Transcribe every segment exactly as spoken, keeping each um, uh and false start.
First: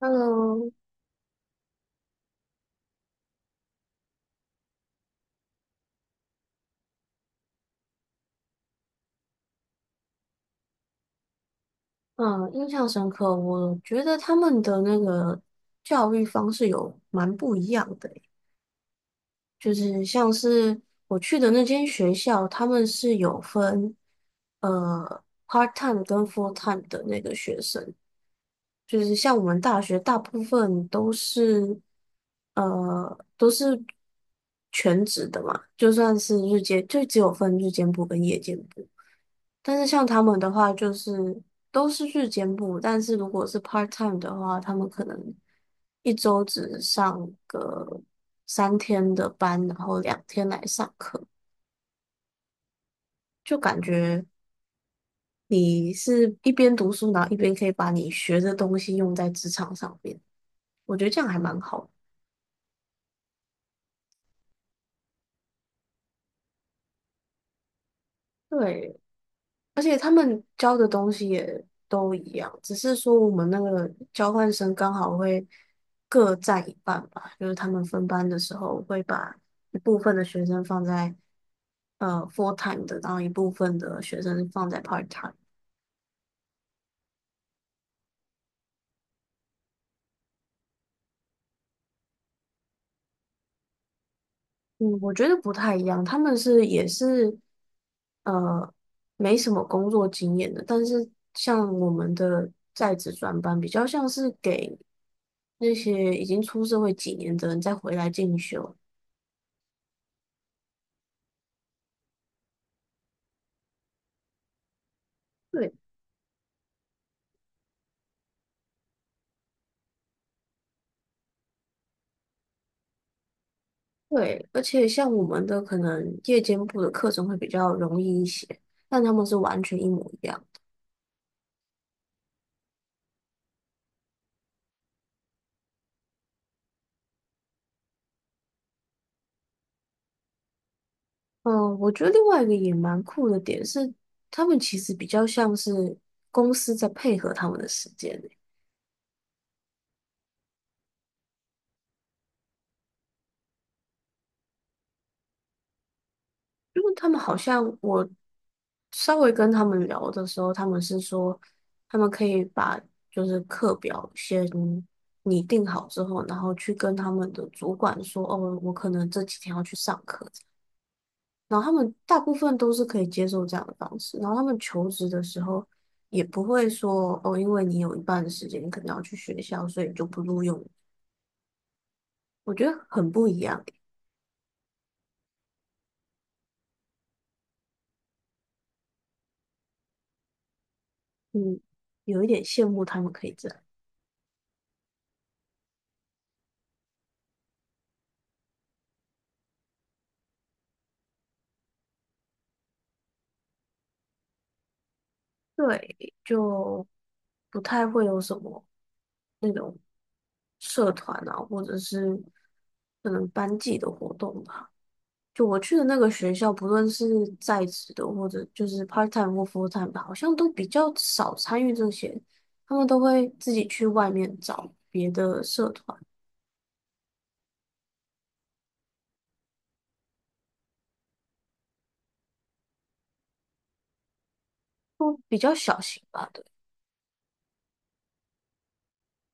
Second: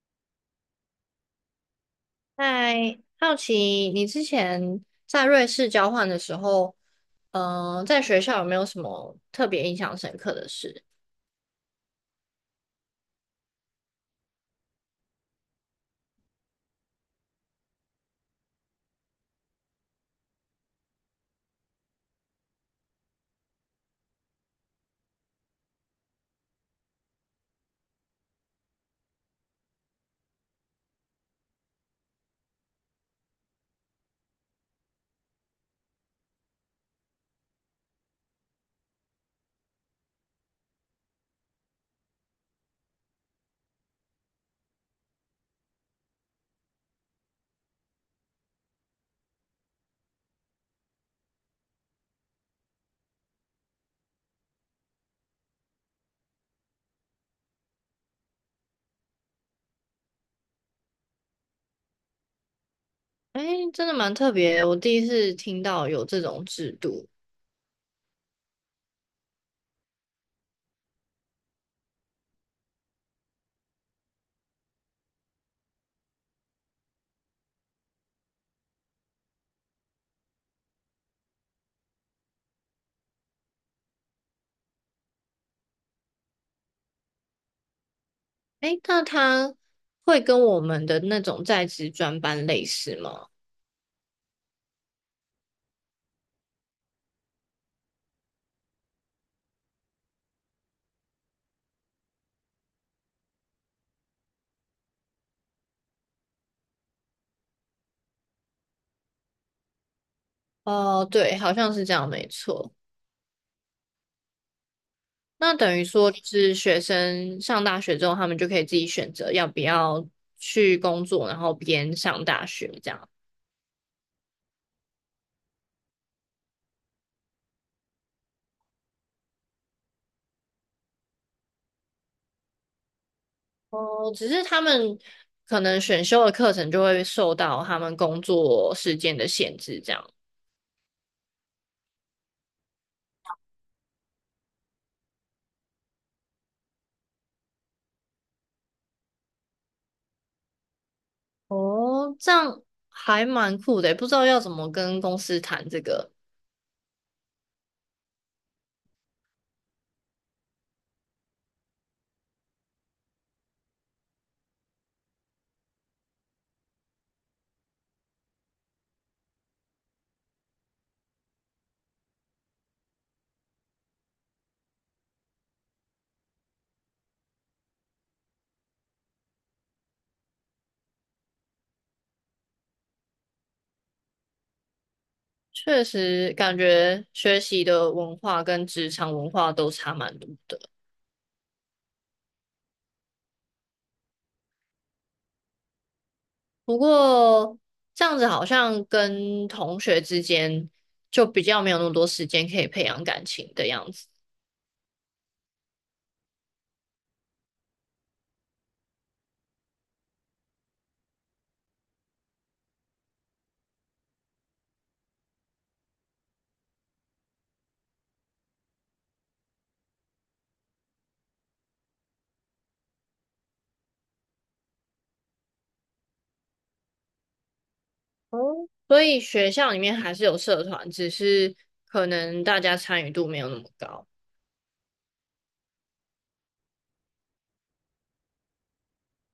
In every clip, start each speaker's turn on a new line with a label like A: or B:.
A: Hello，
B: 嗨，好奇你之前在瑞士交换的时候，嗯、在学校有没有什么特别印象深刻的事？
A: 嗯，印象深刻。我觉得他们的那个教育方式有蛮不一样的欸就是像是我去的那间学校，他们是有分呃 part time 跟 full time 的那个学生，就是像我们大学大部分都是呃都是全职的嘛，就算是日间，就只有分日间部跟夜间部。但是像他们的话，就是都是日间部，但是如果是 part time 的话，他们可能一周只上个三天的班，然后两天来上课，就感觉你是一边读书，然后一边可以把你学的东西用在职场上面，我觉得这样还蛮好的。
B: 哎，真的蛮特别的我第一次听到有这种制度。
A: 对，而且他们教的东西也都一样，只是说我们那个交换生刚好会各占一半吧，就是他们分班的时候会把一部分的学生放在呃 full time 的，然后一部分的学生放在 part time。
B: 哎，那他会跟我们的那种在职专班类似吗？
A: 嗯，我觉得不太一样，他们是也是呃没什么工作经验的，但是像我们的在职专班比较像是给那些已经出社会几年的人再回来进修。
B: 哦，对，好像是这样，没错。那
A: 对
B: 等于说，就是学生上大学之后，他们就可以自己选择要不要去工作，然后边上大学这样。
A: 对，而且像我们的可能夜间部的课程会比较容易一些，但他们是完全一模一样。
B: 哦，只是他们可能选修的课程就会受到他们工作时间的限制，这样。
A: 嗯，我觉得另外一个也蛮酷的点是，他们其实比较像是公司在配合他们的时间欸，
B: 哦，这样还蛮酷的欸，不知道要怎么跟公司谈这个。
A: 因为他们好像我稍微跟他们聊的时候，他们是说他们可以把就是课表先拟定好之后，然后去跟他们的主管说，哦，我可能这几天要去上课。然后他们大部分都是可以接受这样的方式，然后他们求职的时候也不会说哦，因为你有一半的时间你可能要去学校，所以你就不录用。我觉得很不一样欸，
B: 确实，感觉学习的文化跟职场文化都差蛮多的。
A: 嗯，有一点羡慕他们可以这样，
B: 不过这样子好像跟同学之间就比较没有那么多时间可以培养感情的样子。
A: 对，就不太会有什么那种社团啊，或者是可能班级的活动吧。就我去的那个学校，不论是在职的或者就是 part time 或 full time 的，好像都比较少参与这些，他们都会自己去外面找别的社团，
B: 哦，所以学校里面还是有社团，只是可能大家参与度没有那么高。
A: 都比较小型吧，对，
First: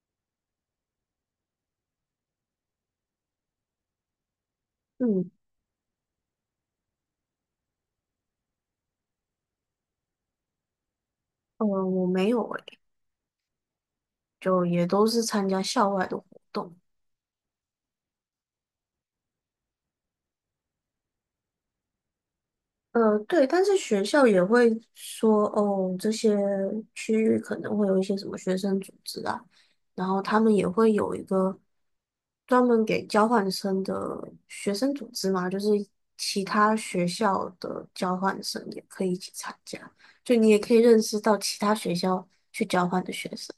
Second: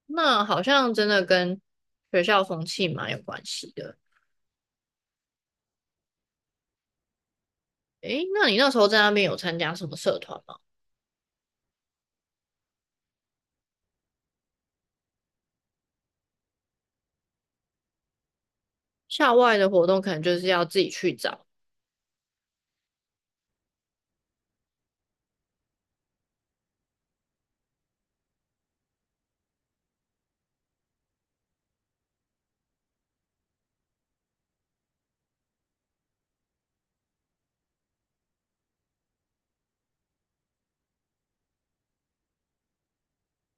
B: 那好像真的跟学校风气蛮有关系的。
A: 嗯，
B: 诶，那你那时候在那边有参加什么社团吗？
A: 呃，我没有诶，就也都是参加校外的活动。
B: 校外的活动可能就是要自己去找。
A: 呃，对，但是学校也会说，哦，这些区域可能会有一些什么学生组织啊，然后他们也会有一个专门给交换生的学生组织嘛，就是其他学校的交换生也可以一起参加，就你也可以认识到其他学校去交换的学生。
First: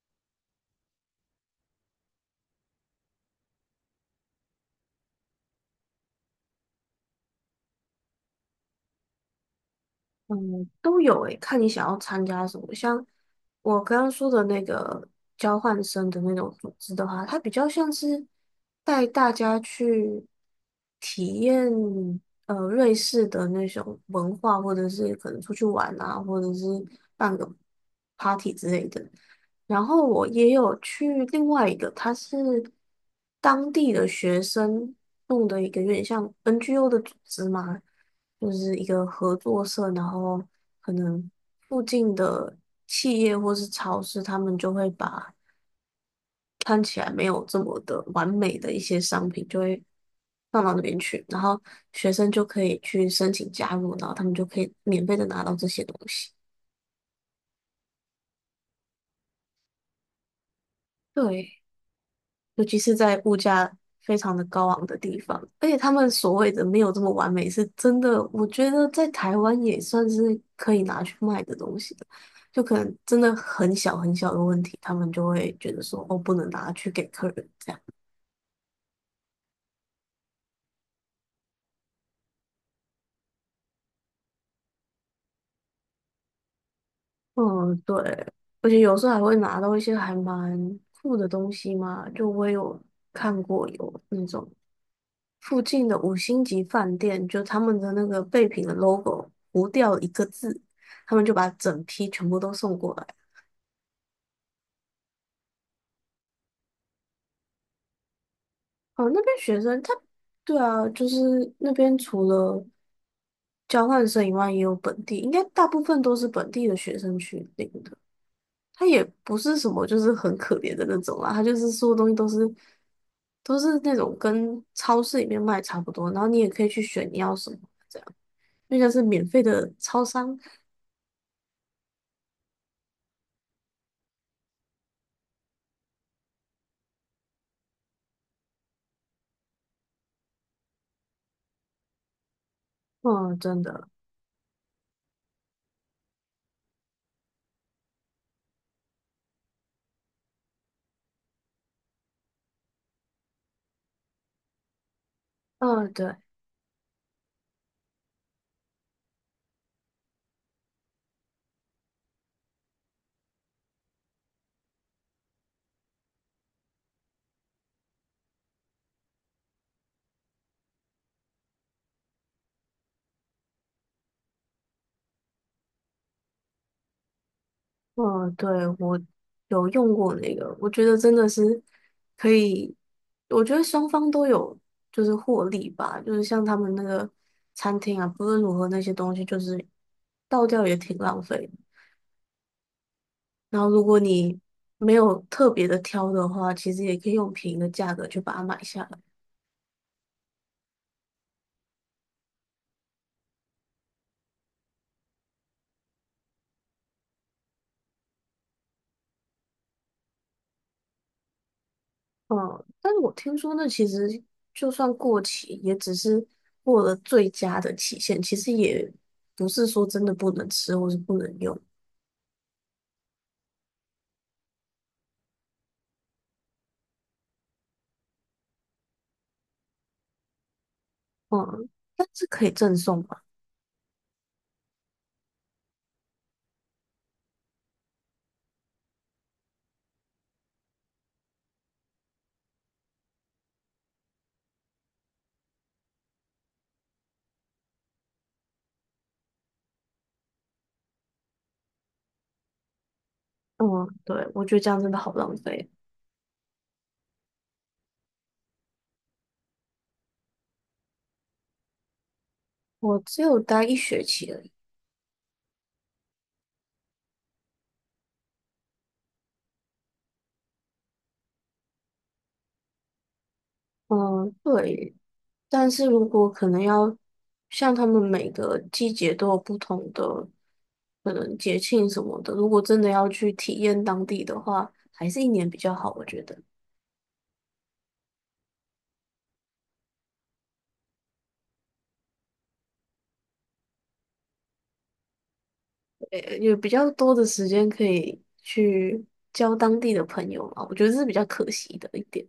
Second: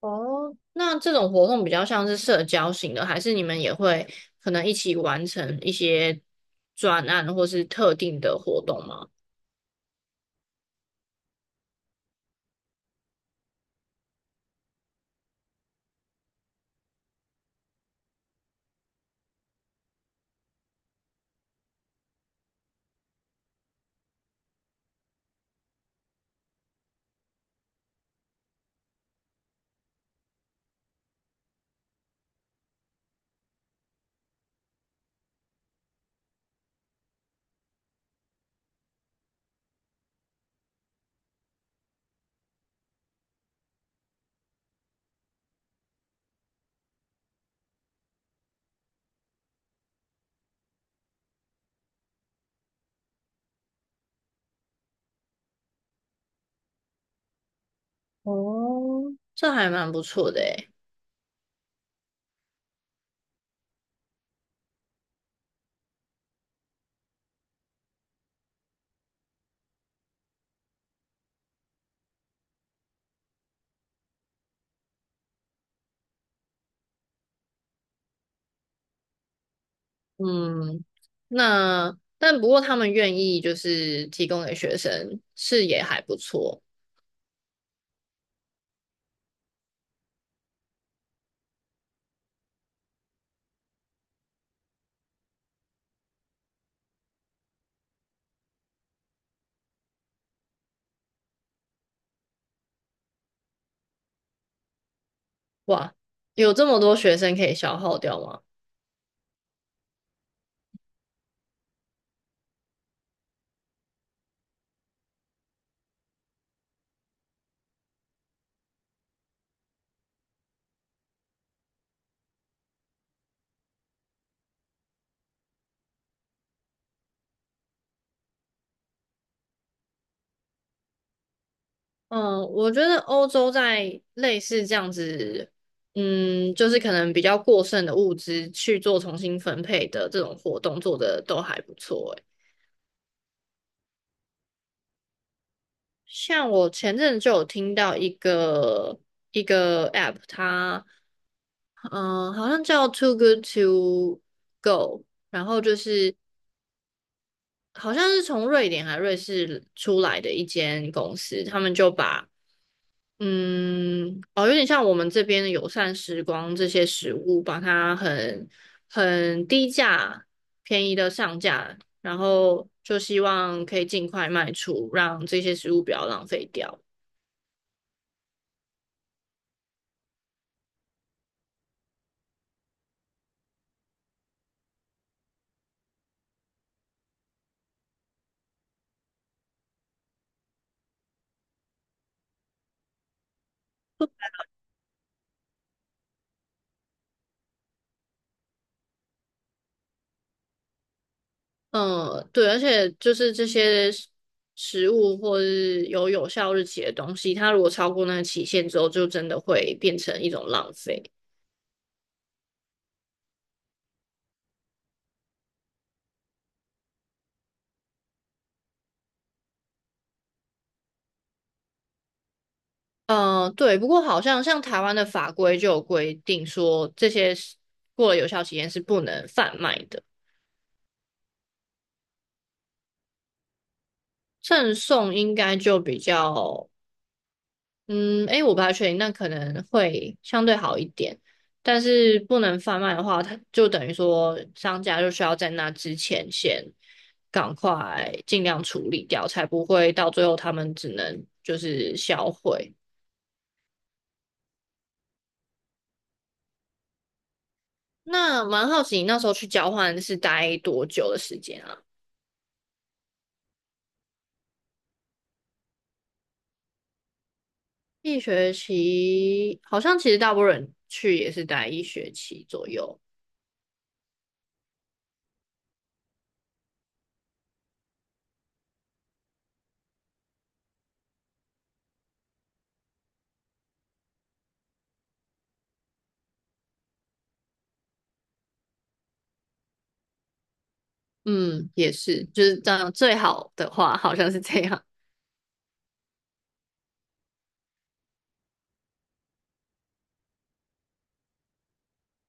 B: 哦，那这种活动比较像是社交型的，还是你们也会可能一起完成一些专案或是特定的活动吗？
A: 嗯，都有诶，看你想要参加什么。像我刚刚说的那个交换生的那种组织的话，它比较像是带大家去体验呃瑞士的那种文化，或者是可能出去玩啊，或者是办个 party 之类的。然后我也有去另外一个，它是当地的学生弄的一个有点像 N G O 的组织嘛。就是一个合作社，然后可能附近的企业或是超市，他们就会把看起来没有这么的完美的一些商品，就会放到那边去，然后学生就可以去申请加入，然后他们就可以免费的拿到这些东西。
B: 哦，这还蛮不错的诶。
A: 对，尤其是在物价非常的高昂的地方，而且他们所谓的没有这么完美，是真的，我觉得在台湾也算是可以拿去卖的东西了。就可能真的很小很小的问题，他们就会觉得说，哦，不能拿去给客人这样。
B: 嗯，那但不过他们愿意就是提供给学生，是也还不错。
A: 嗯，对，而且有时候还会拿到一些还蛮酷的东西嘛，就我有看过有那种。附近的五星级饭店，就他们的那个备品的 logo 糊掉一个字，他们就把整批全部都送过来。
B: 哇，有这么多学生可以消耗掉吗？
A: 哦，那边学生他，对啊，就是那边除了交换生以外，也有本地，应该大部分都是本地的学生去领的。他也不是什么就是很可怜的那种啦，他就是所有东西都是都是那种跟超市里面卖差不多，然后你也可以去选你要什么，这样，因为像是免费的超商。
B: 嗯，我觉得欧洲在类似这样子，嗯，就是可能比较过剩的物资去做重新分配的这种活动做的都还不错欸。
A: 嗯，真的。
B: 像我前阵就有听到一个一个 app，它嗯、呃好像叫 Too Good to Go，然后就
A: 嗯，对，
B: 是好像是从瑞典还瑞士出来的一间公司，他们就把嗯哦有点像我们这边的友善时光这些食物，把它很很低价便宜的上架，然后就希望可以尽快卖出，让这些食物不要浪费掉。
A: 嗯，对，我有用过那个，我觉得真的是可以，我觉得双方都有就是获利吧，就是像他们那个餐厅啊，不论如何那些东西就是倒掉也挺浪费的。然后如果你没有特别的挑的话，其实也可以用便宜的价格去把它买下来。
B: 嗯，对，而且就是这些食食物或是有有效日期的东西，它如果超过那个期限之后，就真的会变成一种浪费。
A: 嗯，但是我听说那其实就算过期，也只是过了最佳的期限，其实也不是说真的不能吃或是不能用。
B: 嗯，对，不过好像像台湾的法规就有规定说，这些是过了有效期限是不能贩卖的，
A: 嗯，但是可以赠送吧？
B: 赠送应该就比较嗯，诶，我不太确定，那可能会相对好一点，但是不能贩卖的话，它就等于说商家就需要在那之前先赶快尽量处理掉，才不会到最后他们只能就是销毁。
A: 嗯，对，我觉得这样真的好浪费。
B: 那蛮好奇，你那时候去交换是待多久的时间啊？
A: 我只有待一学期而已。
B: 一学期，好像其实大部分人去也是待一学期左右。
A: 嗯，对。但是如果可能要像他们每个季节都有不同的可能节庆什么的，如果真的要去体验当地的话，还是一年比较好，我觉得。
B: 嗯，也是，就是这样，最好的话好像是这样。
A: 呃，有比较多的时间可以去交当地的朋友嘛，我觉得这是比较可惜的一点。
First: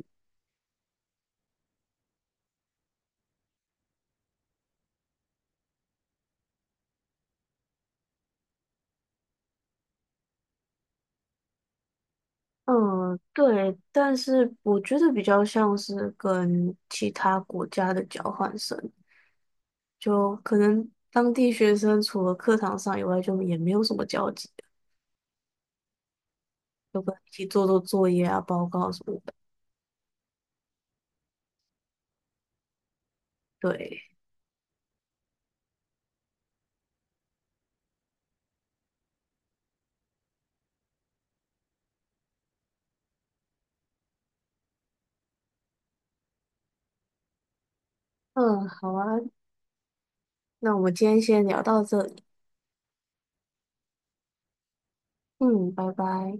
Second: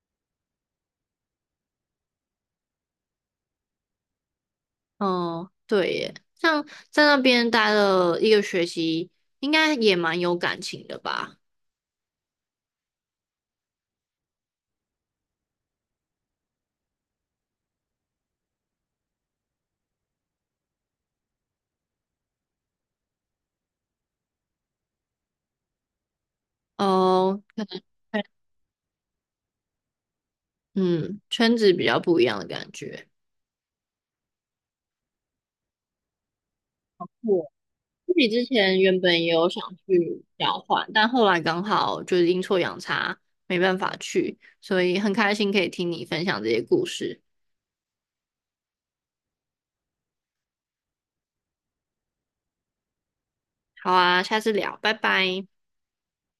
B: 哦，对耶，像在那边待了一个学期，应该也蛮有感情的吧？
A: 嗯，对，但是我觉得比较像是跟其他国家的交换生，就可能当地学生除了课堂上以外，就也没有什么交集，就跟一
B: 哦，
A: 起
B: 可
A: 做做
B: 能
A: 作业啊、报告什么的。
B: 嗯，圈子比较不一样的感觉。
A: 对，
B: 我自己之前原本也有想去交换，但后来刚好就是阴错阳差，没办法去，所以很开心可以听你分享这些故事。
A: 嗯，好啊，那我们今天先聊到这里，
B: 好啊，下次聊，拜拜。
A: 嗯，拜拜。